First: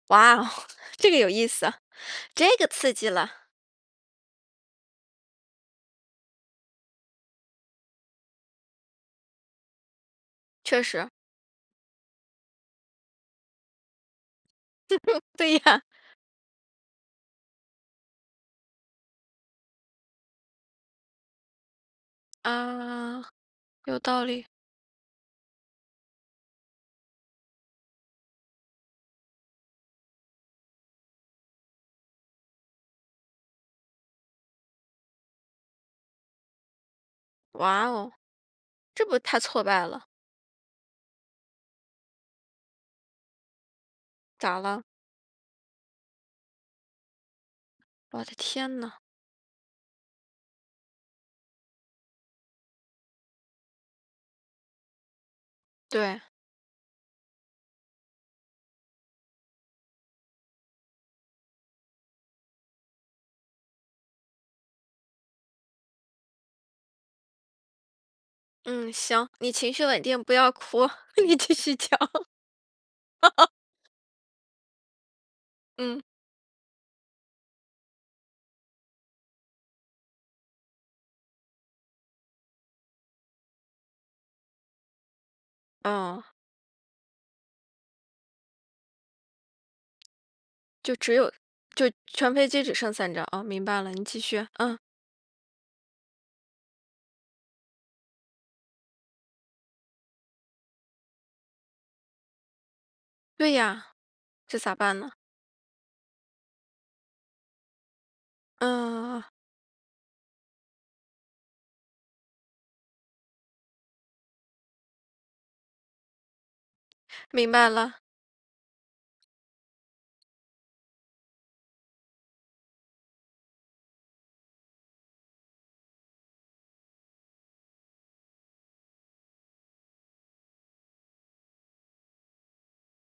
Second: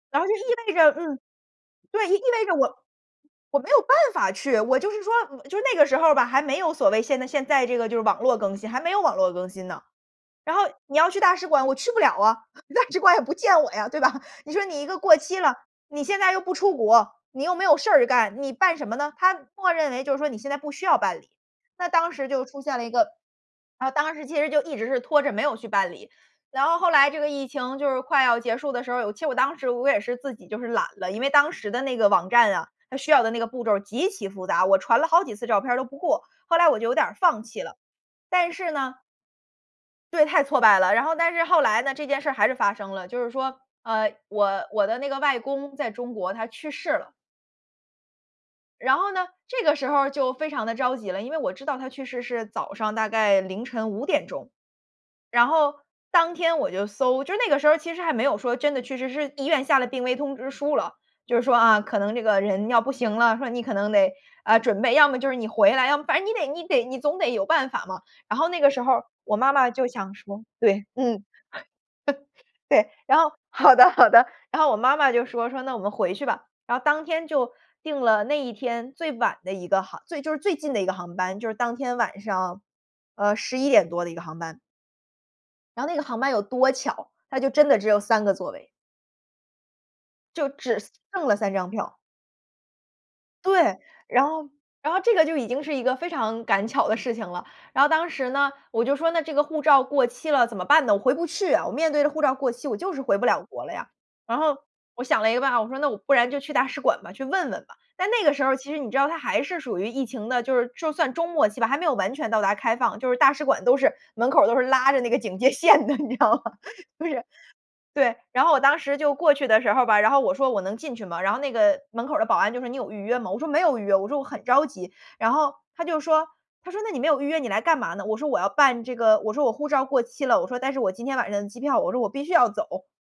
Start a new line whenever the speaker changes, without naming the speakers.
然后就
哇
意
哦，
味着
这个
嗯，
有意思。
对，意味着
这个
我
刺激了。
我没有办法去。我就是说，就那个时候儿吧还没有所谓现在现在这个就是网络更新，还没有网络更新呢。然后
确
你
实。
要去大使馆，我去不了啊，大使馆也不见我呀，对吧。你说你一个过 期了，
对呀。
你现在又不出国，你又没有事儿干，你办什么呢？它默认为就是说你现在不需要办理，那当时就出现了一个
啊，
然后
有
当
道
时其
理。
实就一直是拖着没有去办理。然后后来这个疫情就是快要结束的时候，有其实我当时我也是自己就是懒了。因为当时的那个网站啊，它需要的那个步骤极其复杂，我传了好几次照片儿都不过，后来我就有点儿放弃了。
哇哦。
但是呢
这不太挫败了。
对，太挫败了。然后但是后来呢，这件事儿还是发生了。就是说，呃，
咋
我
了？
我的那个外公在中国，他去世了。
我的天呐。
然后呢，这个时候儿就非常地着急了，因为我知道他去世是早上大概凌晨5：00钟。然后
对。
当天我就搜就是那个时候其实还没有说真的去世，是医院下了病危通知书了。就是说啊，可能这个人要不行了，说你可能得，呃，准备要么就是你回来，要么反正你得你得你总得有办法嘛。然后那个时
嗯，
候
行，
我
你
妈妈
情绪
就
稳
想
定，不
说，
要
对，
哭，
嗯，
你继续讲。
对，然后 好的好的。然后我妈妈就说，说：“那我们
嗯。
回去吧。”然后当天就订了那一天最晚的一个航就是最近的一个航班，就是当天晚上，呃，11：00多的一个航班。然后那个航
嗯。
班有多巧，它就真的只有3个座位。就只
就只
剩
有
了3张
就
票。
全飞机只剩3张，哦，明
对，
白了，你继
然
续。
后
嗯。
然后这个就已经是一个非常赶巧的事情了。然后当时呢，我就说：“那这个护照过期了怎么办呢？我回不去啊。”我面对着护照过期我就是回不了
对
国了
呀，
呀。然后，
这咋办
我
呢？
想了一个办法，我说：“那我不然就去大使馆吧，去问问吧。”但那个时候其实你知道它
嗯。
还是属于疫情的，就是就算中末期吧，还没有完全到达开放。就是大使馆都是，门口都是拉着那个警戒线的你知道吗。就是
明白了。
对，然后我当时就过去的时候吧，然后我说：“我能进去吗？”然后那个门口的保安就说：“你有预约吗？”我说：“没有预约，“我说：”我很着急。“然后，他就说他说：“那你没有预约你来干嘛呢？”我说：“我要办这个”我说：“我护照过期了。“我说：“但是我今天晚上的机票。”我说：“我必须要走。”